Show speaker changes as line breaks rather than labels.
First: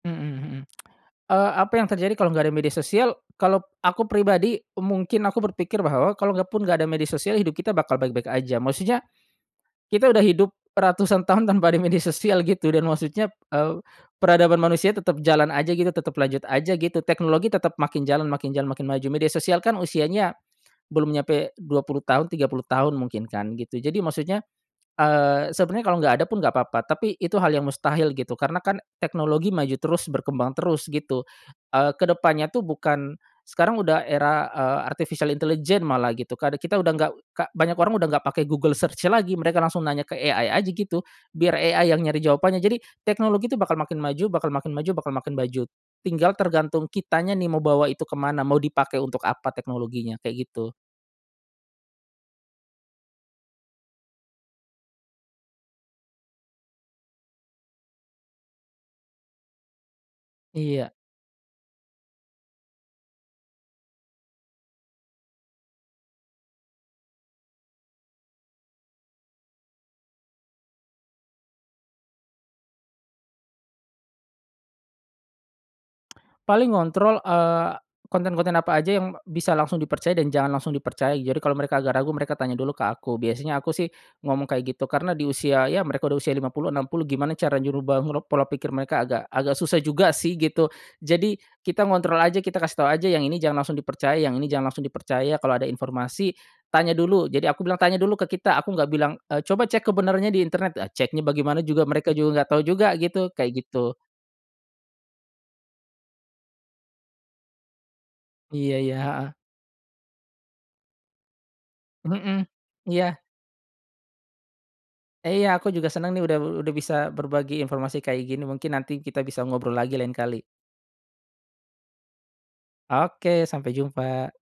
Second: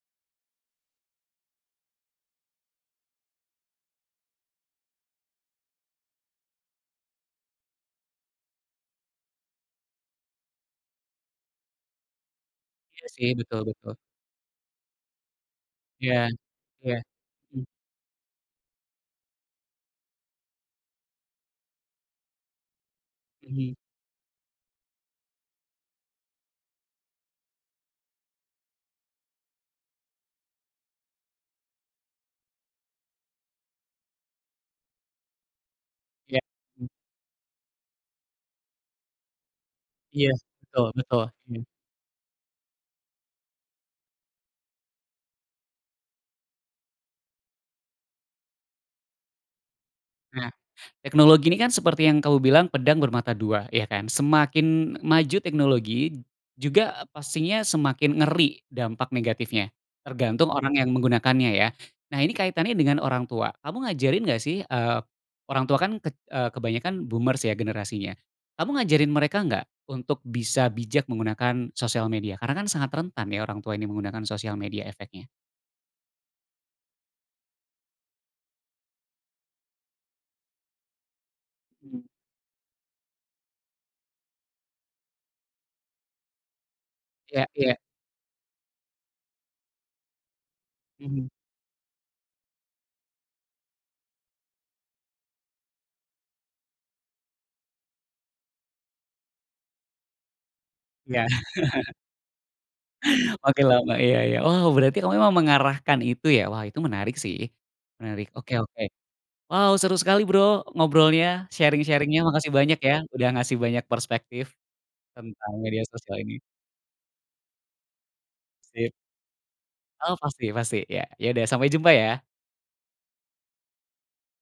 Heeh heeh, eee, apa yang terjadi kalo enggak ada media sosial? Kalo aku pribadi, mungkin aku berpikir bahwa kalo enggak pun enggak ada media sosial hidup kita bakal baik-baik aja. Maksudnya, kita udah hidup ratusan tahun tanpa ada media sosial gitu dan
Iya sih.
maksudnya,
Betul
eee,
betul.
peradaban manusia tetep jalan aja gitu tetep
Iya,
lanjut aja
ya,
gitu teknologi
hmm.
tetep makin jalan, makin jalan, makin maju, media sosial kan usianya belum nyampe 20 tahun, 30 tahun mungkin kan,
Mhm.
gitu jadi maksudnya eee, sebenernya kalo enggak ada pun enggak papa, tapi itu hal yang mustahil gitu, karena kan teknologi maju terus berkembang terus gitu, eee, kedepannya tuh bukan sekarang udah era eee, artificial intelligence malah gitu,
Ya,
karena kita
heeh.
udah enggak banyak orang udah enggak pake Google Search lagi mereka langsung nanya ke
Ya,
AI aja
betul
gitu,
betul,
biar
heeh.
AI yang nyari jawabannya jadi teknologi itu bakal makin maju, bakal makin maju, bakal makin maju, tinggal tergantung kitanya nih mau bawa itu kemana? Mau dipakai untuk apa teknologinya,
Nah
kayak gitu.
teknologi ini kan seperti yang kamu bilang pedang bermata 2, ya kan? Semakin maju teknologi juga pastinya semakin ngeri dampak negatifnya, tergantung orang
Iya.
yang menggunakannya ya. Nah ini kaitannya dengan orang tua. Kamu ngajarin enggak sih, eee, orang tua kan eee, kebanyakan boomers ya generasinya. Kamu ngajarin mereka enggak untuk bisa bijak menggunakan sosial media? Karena kan sangat rentan ya orang tua ini menggunakan sosial media efeknya.
Paling ngontrol eee, konten-konten apa aja yang bisa langsung dipercaya dan jangan langsung dipercaya. Jadi, kalau mereka agak
Mhm.
ragu mereka tanya dulu ke aku. Biasanya aku sih ngomong kayak gitu. Karena di usia ya mereka udah usia 50 60 gimana
Ya,
cara
ya.
nyuruh bangkrut pola pikir mereka agak agak susah juga sih gitu.
Mhm.
Jadi, kita ngontrol aja kita kasih tahu aja yang ini jangan langsung dipercaya, yang ini jangan langsung dipercaya, kalau ada informasi tanya dulu, jadi aku bilang, tanya dulu ke kita aku enggak bilang eee, coba cek kebenarannya di internet. Nah ceknya
[unintelligible]
bagaimana juga, mereka juga enggak tahu juga gitu, kayak
Oke lama
gitu.
iya, iya. Wow, berarti kamu memang mengarahkan itu ya. Wah, itu menarik sih, menarik oke,
Iya
oke.
iya heeh.
Wow seru sekali bro ngobrolnya sharing-sharing-nya
Heeh,
makasih banyak ya,
iya.
udah ngasih banyak perspektif
Iya
tentang
aku
media
juga senang
sosial
nih udah
ini.
udah bisa berbagi informasi kayak gini, mungkin nanti
Sip.
kita bisa ngobrol lagi
Oh
lain kali.
pasti pasti, ya, yaudah sampai jumpa ya!
Oke, sampai jumpa.